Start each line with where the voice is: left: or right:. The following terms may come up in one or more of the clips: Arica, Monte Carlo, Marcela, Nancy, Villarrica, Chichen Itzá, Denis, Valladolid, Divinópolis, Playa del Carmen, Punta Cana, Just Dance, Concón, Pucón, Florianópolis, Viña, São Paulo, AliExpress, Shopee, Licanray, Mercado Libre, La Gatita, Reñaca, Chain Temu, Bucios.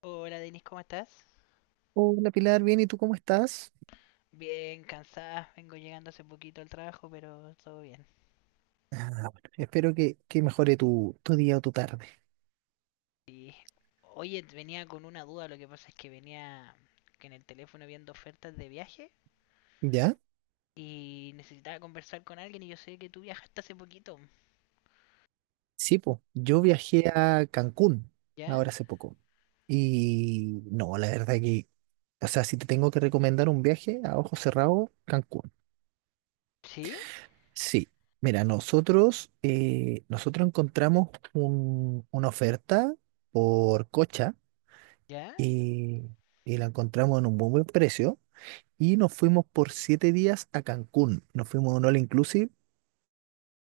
left: Hola Denis, ¿cómo estás?
right: Hola Pilar, bien, ¿y tú cómo estás?
left: Bien, cansada, vengo llegando hace poquito al trabajo, pero todo bien.
right: Ah, bueno, espero que mejore tu día o tu tarde.
left: Sí. Oye, venía con una duda, lo que pasa es que venía que en el teléfono viendo ofertas de viaje
right: ¿Ya?
left: y necesitaba conversar con alguien y yo sé que tú viajaste hace poquito.
right: Sí, pues,
left: ¿Me
right: yo
left: puedo-
right: viajé a Cancún
left: ¿Ya?
right: ahora hace poco. Y no, la verdad que, o sea, si te tengo que recomendar un viaje a ojo cerrado, Cancún.
left: ¿Sí?
right: Sí, mira, nosotros encontramos una oferta por Cocha
left: ¿Ya?
right: y, y la encontramos en un muy buen precio. Y nos fuimos por 7 días a Cancún. Nos fuimos a un all inclusive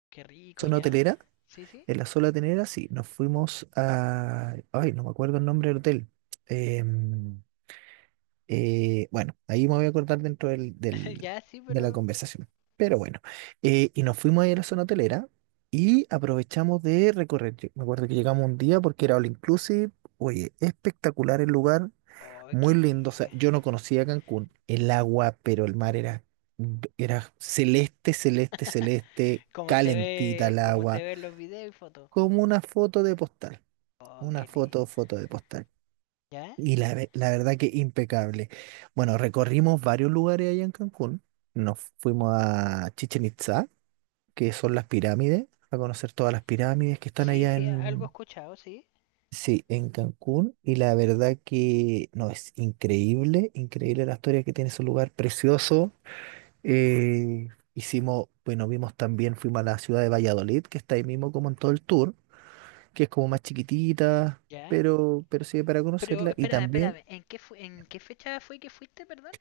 left: Qué rico,
right: zona
left: ¿ya?
right: hotelera,
left: ¿Sí, sí?
right: en la zona hotelera, sí, nos fuimos a, ay, no me acuerdo el nombre del hotel. Em, bueno, ahí me voy a acordar dentro
left: Ya, sí,
right: de la
left: pero...
right: conversación. Pero bueno, y nos fuimos ahí a la zona hotelera y aprovechamos de recorrer. Yo me acuerdo que llegamos un día porque era all inclusive. Oye, espectacular el lugar,
left: Oh,
right: muy
left: qué
right: lindo. O
left: rico.
right: sea, yo no conocía Cancún, el agua, pero el mar era celeste, celeste, celeste,
left: Como se
right: calentita
left: ve,
right: el
left: como se
right: agua
left: ve en los videos y fotos.
right: como una foto de postal,
left: Oh,
right: una
left: qué
right: foto,
left: lindo.
right: foto de postal.
left: ¿Ya?
right: Y la verdad que impecable. Bueno, recorrimos varios lugares allá en Cancún. Nos fuimos a Chichen Itzá, que son las pirámides, a conocer todas las pirámides que están
left: Sí,
right: allá
left: sí, algo he
right: en,
left: escuchado, sí.
right: sí, en Cancún. Y la verdad que no, es increíble, increíble la historia que tiene ese lugar, precioso. Eh, Hicimos, bueno, vimos también, fuimos a la ciudad de Valladolid, que está ahí mismo como en todo el tour. Que es como más chiquitita,
left: Ya.
right: pero sirve para
left: Pero
right: conocerla. Y
left: espérame,
right: también
left: espérame. ¿En qué fecha fue que fuiste, perdón?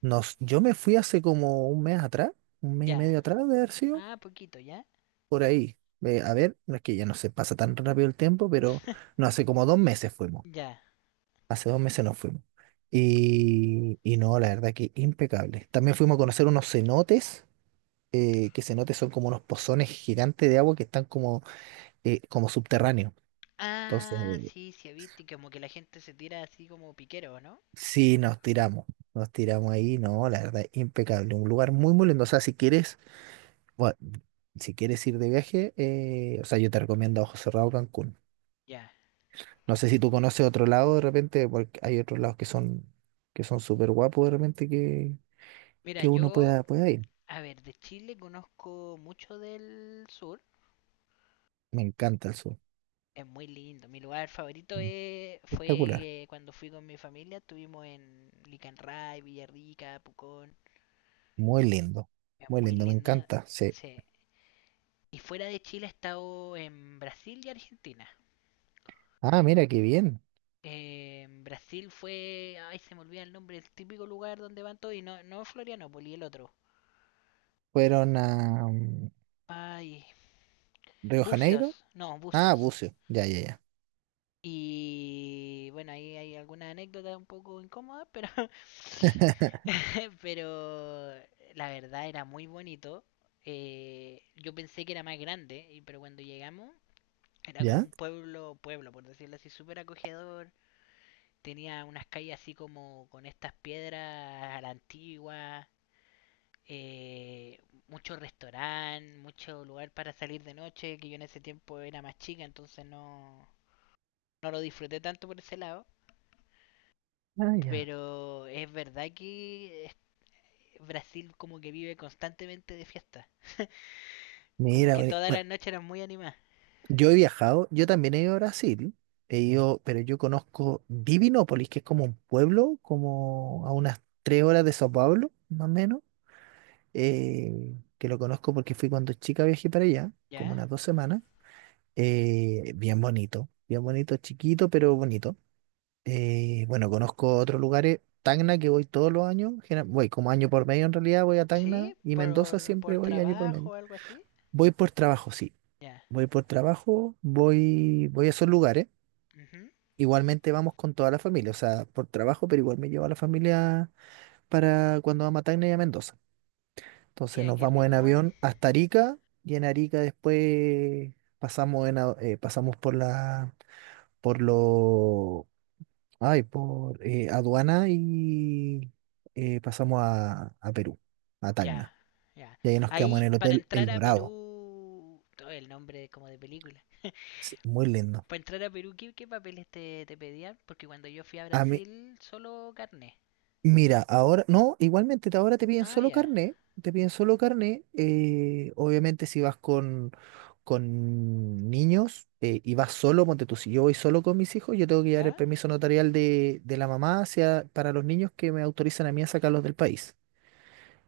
right: yo me fui hace como un mes atrás, un mes y
left: Ya.
right: medio atrás de haber sido,
left: Ah, poquito, ya.
right: por ahí. A ver, no es que ya no se pasa tan rápido el tiempo, pero no, hace como 2 meses fuimos.
left: Ya.
right: Hace 2 meses nos fuimos. Y no, la verdad que impecable. También fuimos a conocer unos cenotes, que cenotes son como unos pozones gigantes de agua que están como, como subterráneos. Entonces,
left: Ah, sí, sí, viste como que la gente se tira así como piquero, ¿no?
right: sí, nos tiramos ahí, no, la verdad, impecable, un lugar muy, muy lindo, o sea, si quieres, bueno, si quieres ir de viaje, o sea, yo te recomiendo a ojos cerrados Cancún.
left: Ya.
right: No sé si tú conoces otro lado de repente, porque hay otros lados que son súper guapos de repente que,
left: Mira,
right: que uno
left: yo,
right: pueda ir.
left: a ver, de Chile conozco mucho del sur.
right: Me encanta el sur,
left: Es muy lindo. Mi lugar favorito
right: mm,
left: es-
right: espectacular,
left: fue eh, cuando fui con mi familia. Estuvimos en Licanray, Villarrica, Pucón.
right: muy lindo,
left: Es
right: muy
left: muy
right: lindo, me
left: lindo.
right: encanta, sí.
left: Sí. Y fuera de Chile he estado en Brasil y Argentina.
right: Ah, mira, qué bien,
left: En Brasil fue. Ay, se me olvida el nombre, el típico lugar donde van todos. Y no, no Florianópolis, el otro.
right: fueron a
left: Ay,
right: Río Janeiro,
left: Bucios. No,
right: ah,
left: Bucios.
right: Bucio, ya, ya, ya.
left: Y bueno, ahí hay alguna anécdota un poco incómoda, pero. Pero la verdad era muy bonito. Yo pensé que era más grande, pero cuando llegamos era como
right: ¿Ya?
left: un pueblo, pueblo, por decirlo así, súper acogedor. Tenía unas calles así como con estas piedras a la antigua, eh, mucho restaurante, mucho lugar para salir de noche, que yo en ese tiempo era más chica, entonces no, no lo disfruté tanto por ese lado.
right: Ah, ya.
left: Pero es verdad que Brasil como que vive constantemente de fiesta. Como
right: Mira,
left: que
right: bueno,
left: todas las
right: bueno,
left: noches eran muy animadas.
right: yo he viajado, yo también he ido a Brasil, he ido, pero yo conozco Divinópolis, que es como un pueblo, como a unas 3 horas de Sao Paulo, más o menos, que lo conozco porque fui cuando chica viajé para allá, como
left: ¿Ya?
right: unas 2 semanas, bien bonito, chiquito, pero bonito. Bueno, conozco otros lugares, Tacna, que voy todos los años, voy como año por medio en realidad, voy a Tacna
left: ¿Sí?
right: y Mendoza
left: ¿Por,
right: siempre
left: por
right: voy año por
left: trabajo
right: medio.
left: o algo así?
right: Voy por trabajo, sí.
left: Ya.
right: Voy por trabajo, voy a esos lugares.
left: Ujú.
right: Igualmente vamos con toda la familia, o sea, por trabajo, pero igual me llevo a la familia para cuando vamos a Tacna y a Mendoza. Entonces
left: Mira,
right: nos
left: qué
right: vamos
left: rico
right: en
left: igual.
right: avión hasta Arica y en Arica después pasamos pasamos por la por lo ay, por aduana y pasamos a Perú, a
left: Ya,
right: Tacna.
left: ya.
right: Y ahí nos quedamos en
left: Ahí,
right: el
left: para
right: Hotel El
left: entrar a
right: Dorado.
left: Perú, todo el nombre como de película.
right: Sí, muy lindo.
left: Para entrar a Perú, ¿qué papeles te pedían? Porque cuando yo fui a Brasil, solo carne.
right: Mira, ahora, no, igualmente ahora te piden
left: Ah,
right: solo
left: ya.
right: carné, te piden solo carné, obviamente si vas con niños y vas solo, ponte tú, si yo voy solo con mis hijos, yo tengo que llevar el
left: ¿Ya?
right: permiso notarial de la mamá hacia, para los niños que me autorizan a mí a sacarlos del país,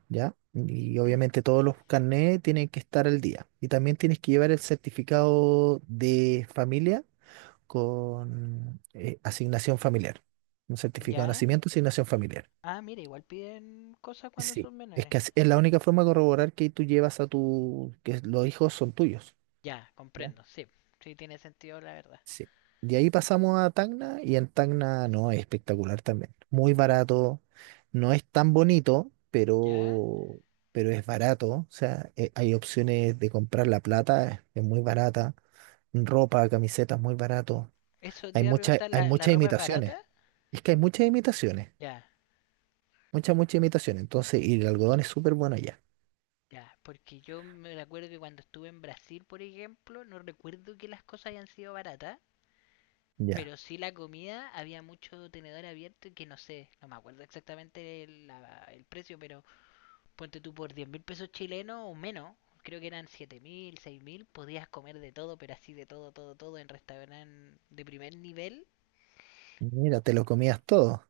right: ¿ya? Y
left: ¿Mm?
right: obviamente todos los carnés tienen que estar al día. Y también tienes que llevar el certificado de familia con asignación familiar, un certificado de
left: ¿Ya?
right: nacimiento, asignación familiar.
left: Ah, mira, igual piden cosas cuando
right: Sí,
left: son
right: es
left: menores.
right: que es la única forma de corroborar que tú llevas que los hijos son tuyos.
left: Ya,
right: ¿Ya?
left: comprendo, sí. Sí, tiene sentido, la verdad.
right: Sí. De ahí pasamos a Tacna y en Tacna no, es espectacular también. Muy barato, no es tan bonito,
left: ¿Ya?
right: pero es barato. O sea, hay opciones de comprar la plata, es muy barata. Ropa, camisetas, muy barato.
left: Eso te iba a preguntar,
right: Hay
left: ¿la
right: muchas
left: ropa es barata?
right: imitaciones. Es que hay muchas imitaciones,
left: Ya,
right: muchas, muchas imitaciones. Entonces, y el algodón es súper bueno allá.
left: ya. Porque yo me acuerdo que cuando estuve en Brasil, por ejemplo, no recuerdo que las cosas hayan sido baratas.
right: Ya.
left: Pero sí la comida, había mucho tenedor abierto y que no sé, no me acuerdo exactamente el precio, pero ponte tú por 10.000 pesos chilenos o menos, creo que eran 7.000, 6.000, podías comer de todo, pero así de todo, todo, todo en restaurantes de primer nivel.
right: Mira, te lo comías todo.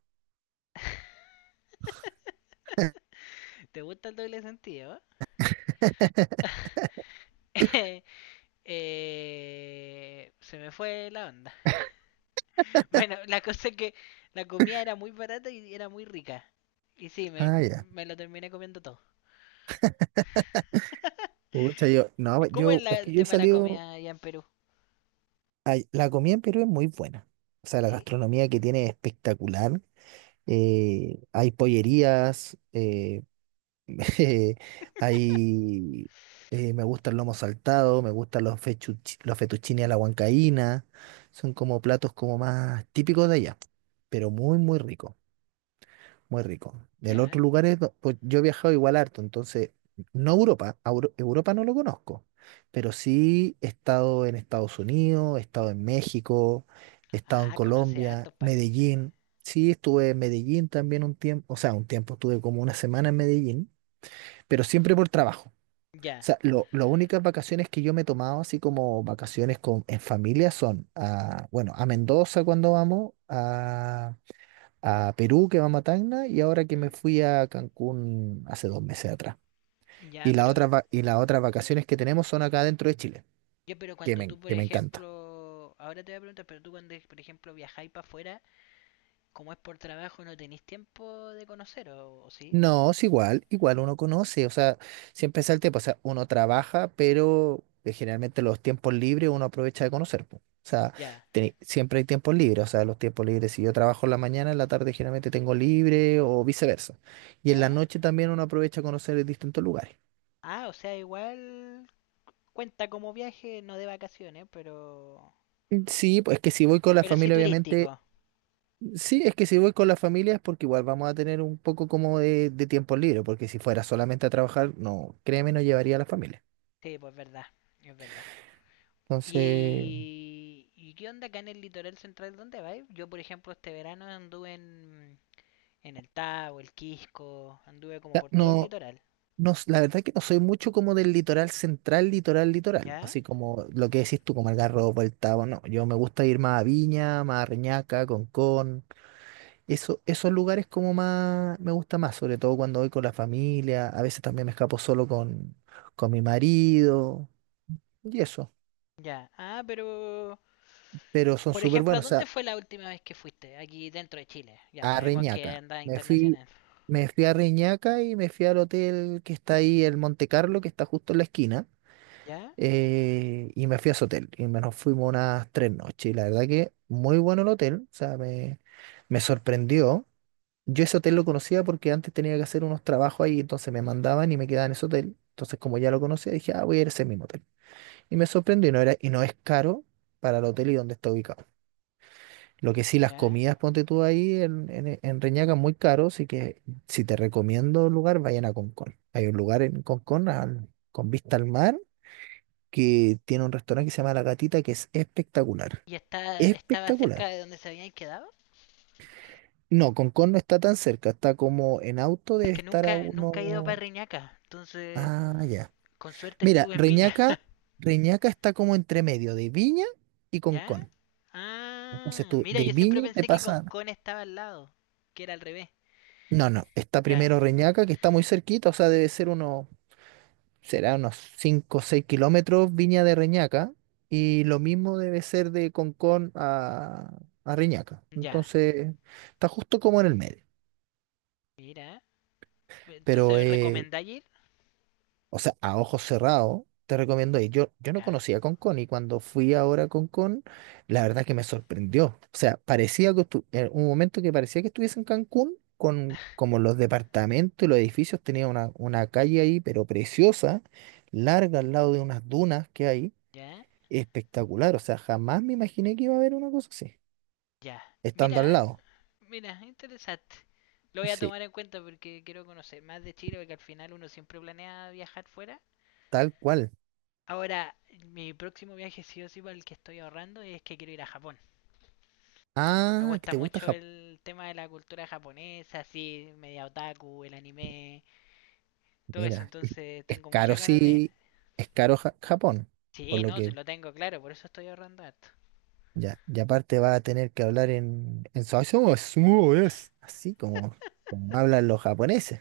left: ¿Te gusta el doble sentido, eh? Se me fue la onda. Bueno, la cosa es que la comida era muy barata y era muy rica. Y sí, me,
right: Ah, ya.
left: me lo terminé comiendo todo.
right: Pucha, yo, no, pues,
left: ¿Cómo es
right: yo, es
left: el
right: que yo he
left: tema de la
right: salido,
left: comida allá en Perú?
right: la comida en Perú es muy buena. O sea, la
left: ¿Sí?
right: gastronomía que tiene es espectacular. Hay pollerías, eh, hay, me gusta el lomo saltado, me gustan los fettuccine a la huancaína. Son como platos como más típicos de allá, pero muy, muy ricos. Muy rico. El otro
left: ¿Ya?
right: lugar pues yo he viajado igual harto, entonces, no Europa, a Europa no lo conozco, pero sí he estado en Estados Unidos, he estado en México, he estado en
left: Ah, conoce a
right: Colombia,
left: hartos países.
right: Medellín, sí estuve en Medellín también un tiempo, o sea, un tiempo estuve como una semana en Medellín, pero siempre por trabajo. O
left: Ya.
right: sea, las únicas vacaciones que yo me he tomado, así como vacaciones en familia, son a, bueno, a Mendoza cuando vamos, a Perú, que va a Matacna, y ahora que me
left: ¿Mm?
right: fui a Cancún hace 2 meses atrás.
left: Ya,
right: Y las
left: pero,
right: otras las otras vacaciones que tenemos son acá dentro de Chile, que
left: cuando
right: me,
left: tú, por
right: que me encanta.
left: ejemplo, ahora te voy a preguntar, pero tú cuando, por ejemplo, viajáis para afuera, como es por trabajo, no tenéis tiempo de conocer, ¿o sí?
right: No, es igual, igual uno conoce, o sea, siempre es el tiempo, o sea, uno trabaja, pero generalmente los tiempos libres uno aprovecha de conocer, po. O sea,
left: Ya,
right: siempre hay tiempos libres, o sea, los tiempos libres, si yo trabajo en la mañana, en la tarde generalmente tengo libre o viceversa. Y en la
left: ya.
right: noche también uno aprovecha a conocer distintos lugares.
left: Ah, o sea, igual cuenta como viaje, no de vacaciones, pero,
right: Mm, sí, pues es que si voy con la
left: pero sí
right: familia,
left: turístico.
right: obviamente. Sí, es que si voy con la familia es porque igual vamos a tener un poco como de tiempo libre, porque si fuera solamente a trabajar, no, créeme, no llevaría a la familia.
left: Sí, pues verdad, es verdad.
right: Entonces,
left: ¿Y qué onda acá en el litoral central? ¿Dónde vais? Yo, por ejemplo, este verano anduve en el Tabo, el Quisco, anduve como
right: ya,
left: por todo el
right: no,
left: litoral.
right: no, la verdad que no soy mucho como del litoral central, litoral, litoral,
left: ¿Ya?
right: así como lo que decís tú, como el Garrobo, el Tabo, no, yo me gusta ir más a Viña, más a Reñaca, Concón, eso, esos lugares como más, me gusta más, sobre todo cuando voy con la familia, a veces también me escapo solo con mi marido y eso,
left: Ya, ah, pero,
right: pero son
left: por
right: súper
left: ejemplo, ¿a
right: buenos.
left: dónde fue la última vez que fuiste? Aquí dentro de Chile. Ya
right: A
left: sabemos que
right: Reñaca.
left: andas internacional.
right: Me fui a Reñaca y me fui al hotel que está ahí, el Monte Carlo, que está justo en la esquina.
left: ¿Ya?
right: Y me fui a ese hotel. Y me nos fuimos unas 3 noches. Y la verdad que muy bueno el hotel. O sea, me sorprendió. Yo ese hotel lo conocía porque antes tenía que hacer unos trabajos ahí, entonces me mandaban y me quedaba en ese hotel. Entonces, como ya lo conocía, dije, ah, voy a ir a ese mismo hotel. Y me sorprendió y no era, y no es caro para el hotel y donde está ubicado. Lo que sí, las
left: ¿Ya?
right: comidas, ponte tú ahí en Reñaca, muy caro, así que si te recomiendo un lugar, vayan a Concón. Hay un lugar en Concón con vista al mar que tiene un restaurante que se llama La Gatita que es espectacular.
left: ¿Y estaba cerca
right: Espectacular.
left: de donde se habían quedado?
right: No, Concón no está tan cerca, está como en auto
left: Es
right: debe
left: que
right: estar a
left: nunca, nunca he ido para
right: uno.
left: Reñaca, entonces,
right: Ah, ya.
left: con suerte
right: Mira,
left: estuve en Viña.
right: Reñaca está como entre medio de Viña y
left: ¿Ya?
right: Concón. Entonces
left: Ah,
right: tú
left: mira,
right: de
left: yo siempre
right: Viña te
left: pensé que
right: pasas.
left: Concón estaba al lado, que era al revés.
right: No, no, está
left: Ya,
right: primero Reñaca, que está muy cerquita, o sea, debe ser unos será unos 5 o 6 kilómetros Viña de Reñaca y lo mismo debe ser de Concón a Reñaca.
left: ya,
right: Entonces, está justo como en el medio.
left: mira.
right: Pero,
left: Entonces, ¿recomendáis ir?
right: o sea, a ojos cerrados, te recomiendo ir. Yo no
left: Ya,
right: conocía Concón y cuando fui ahora a Concón, la verdad que me sorprendió. O sea, en un momento que parecía que estuviese en Cancún. Como los departamentos y los edificios, tenía una calle ahí, pero preciosa, larga al lado de unas dunas que hay.
left: ya,
right: Espectacular, o sea, jamás me imaginé que iba a haber una cosa así,
left: ya.
right: estando
left: Mira,
right: al lado.
left: Mira, interesante. Lo voy a
right: Sí,
left: tomar en cuenta porque quiero conocer más de Chile, porque al final uno siempre planea viajar fuera.
right: tal cual.
left: Ahora, mi próximo viaje sí o sí para el que estoy ahorrando es que quiero ir a Japón. Me
right: Ah, que
left: gusta
right: te gusta
left: mucho
right: Japón.
left: el tema de la cultura japonesa, así, media otaku, el anime, todo eso,
right: Mira,
left: entonces
right: es
left: tengo
right: caro,
left: muchas ganas de ir.
right: sí, es caro Japón, por
left: Sí,
right: lo
left: no, sí,
right: que
left: lo tengo claro, por eso estoy ahorrando esto.
right: ya, y aparte va a tener que hablar en su eso es "Sumo es", así como hablan los japoneses.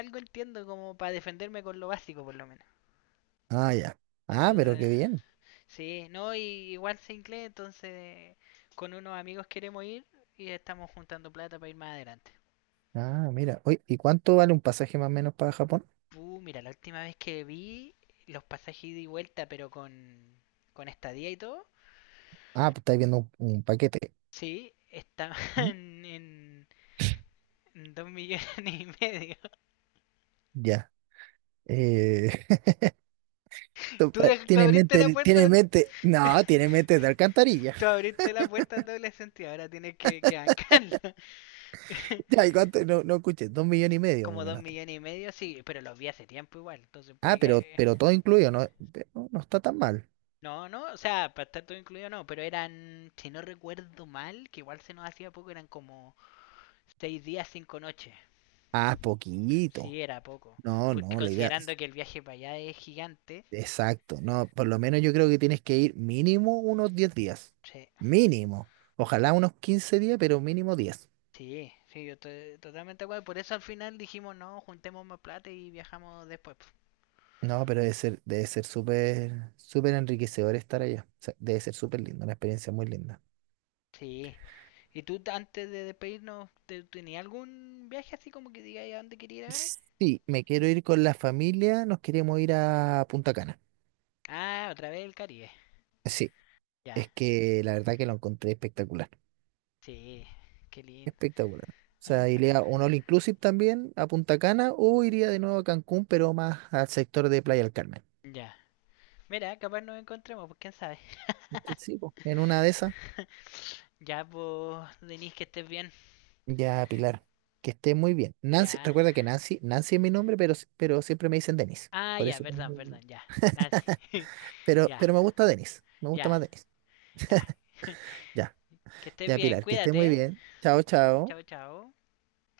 left: Algo entiendo como para defenderme con lo básico por lo menos.
right: Ah, ya. Ah, pero qué
left: Entonces,
right: bien.
left: sí, no, y igual se incluye, entonces con unos amigos queremos ir y estamos juntando plata para ir más adelante.
right: Ah, mira. Oye, ¿y cuánto vale un pasaje más o menos para Japón?
left: Mira, la última vez que vi los pasajes ida y vuelta, pero con estadía y todo,
right: Ah, pues estáis viendo un paquete.
left: sí, estaban
right: ¿Mm?
left: en 2,5 millones.
right: Ya. Eh,
left: Tú, dej- tú abriste la puerta,
right: Tiene mente, no, tiene mente de alcantarilla.
left: tú abriste la puerta al doble sentido, ahora tienes que bancarlo.
right: Ya, ¿y cuánto? No, no escuché, 2,5 millones más o
left: Como dos
right: menos.
left: millones y medio, sí, pero los vi hace tiempo igual, entonces
right: Ah,
left: puede
right: pero,
left: que.
right: pero todo incluido, no, no, no está tan mal.
left: No, no, o sea, para estar todo incluido no, pero eran, si no recuerdo mal, que igual se nos hacía poco, eran como 6 días, 5 noches.
right: Ah, poquito.
left: Sí, era poco.
right: No,
left: Porque
right: no, la idea,
left: considerando que el viaje para allá es gigante,
right: exacto. No, por lo menos yo creo que tienes que ir mínimo unos 10 días.
left: sí,
right: Mínimo. Ojalá unos 15 días, pero mínimo 10.
left: sí, sí, yo estoy totalmente de acuerdo. Por eso al final dijimos, no, juntemos más plata y viajamos después.
right: No, pero debe ser súper, súper enriquecedor estar allá. O sea, debe ser súper lindo, una experiencia muy linda.
left: Sí. ¿Y tú antes de despedirnos, tenías algún viaje así como que digáis a dónde quería ir ahora?
right: Sí, me quiero ir con la familia, nos queremos ir a Punta Cana.
left: Ah, otra vez el Caribe.
right: Sí,
left: Ya,
right: es que la verdad que lo encontré espectacular,
left: sí, qué lindo.
right: espectacular. O sea,
left: Ajá.
right: iría a un all inclusive también a Punta Cana o iría de nuevo a Cancún, pero más al sector de Playa del Carmen.
left: Ya. Mira, capaz nos encontremos, pues quién sabe.
right: Sí, sí, po. En una de esas,
left: Ya, pues, Denise, que estés bien.
right: ya Pilar, que esté muy bien.
left: Ya.
right: Recuerda que Nancy es mi nombre, pero, si- pero siempre me dicen Denis.
left: Ah,
right: Por
left: ya,
right: eso, tengo-.
left: perdón, perdón, ya. Nancy.
right: pero,
left: Ya,
right: pero me gusta Denis, me gusta
left: ya,
right: más Denis.
left: ya.
right: Ya,
left: Que estés
right: ya
left: bien,
right: Pilar, que esté muy
left: cuídate.
right: bien. Chao, chao.
left: Chao, chao.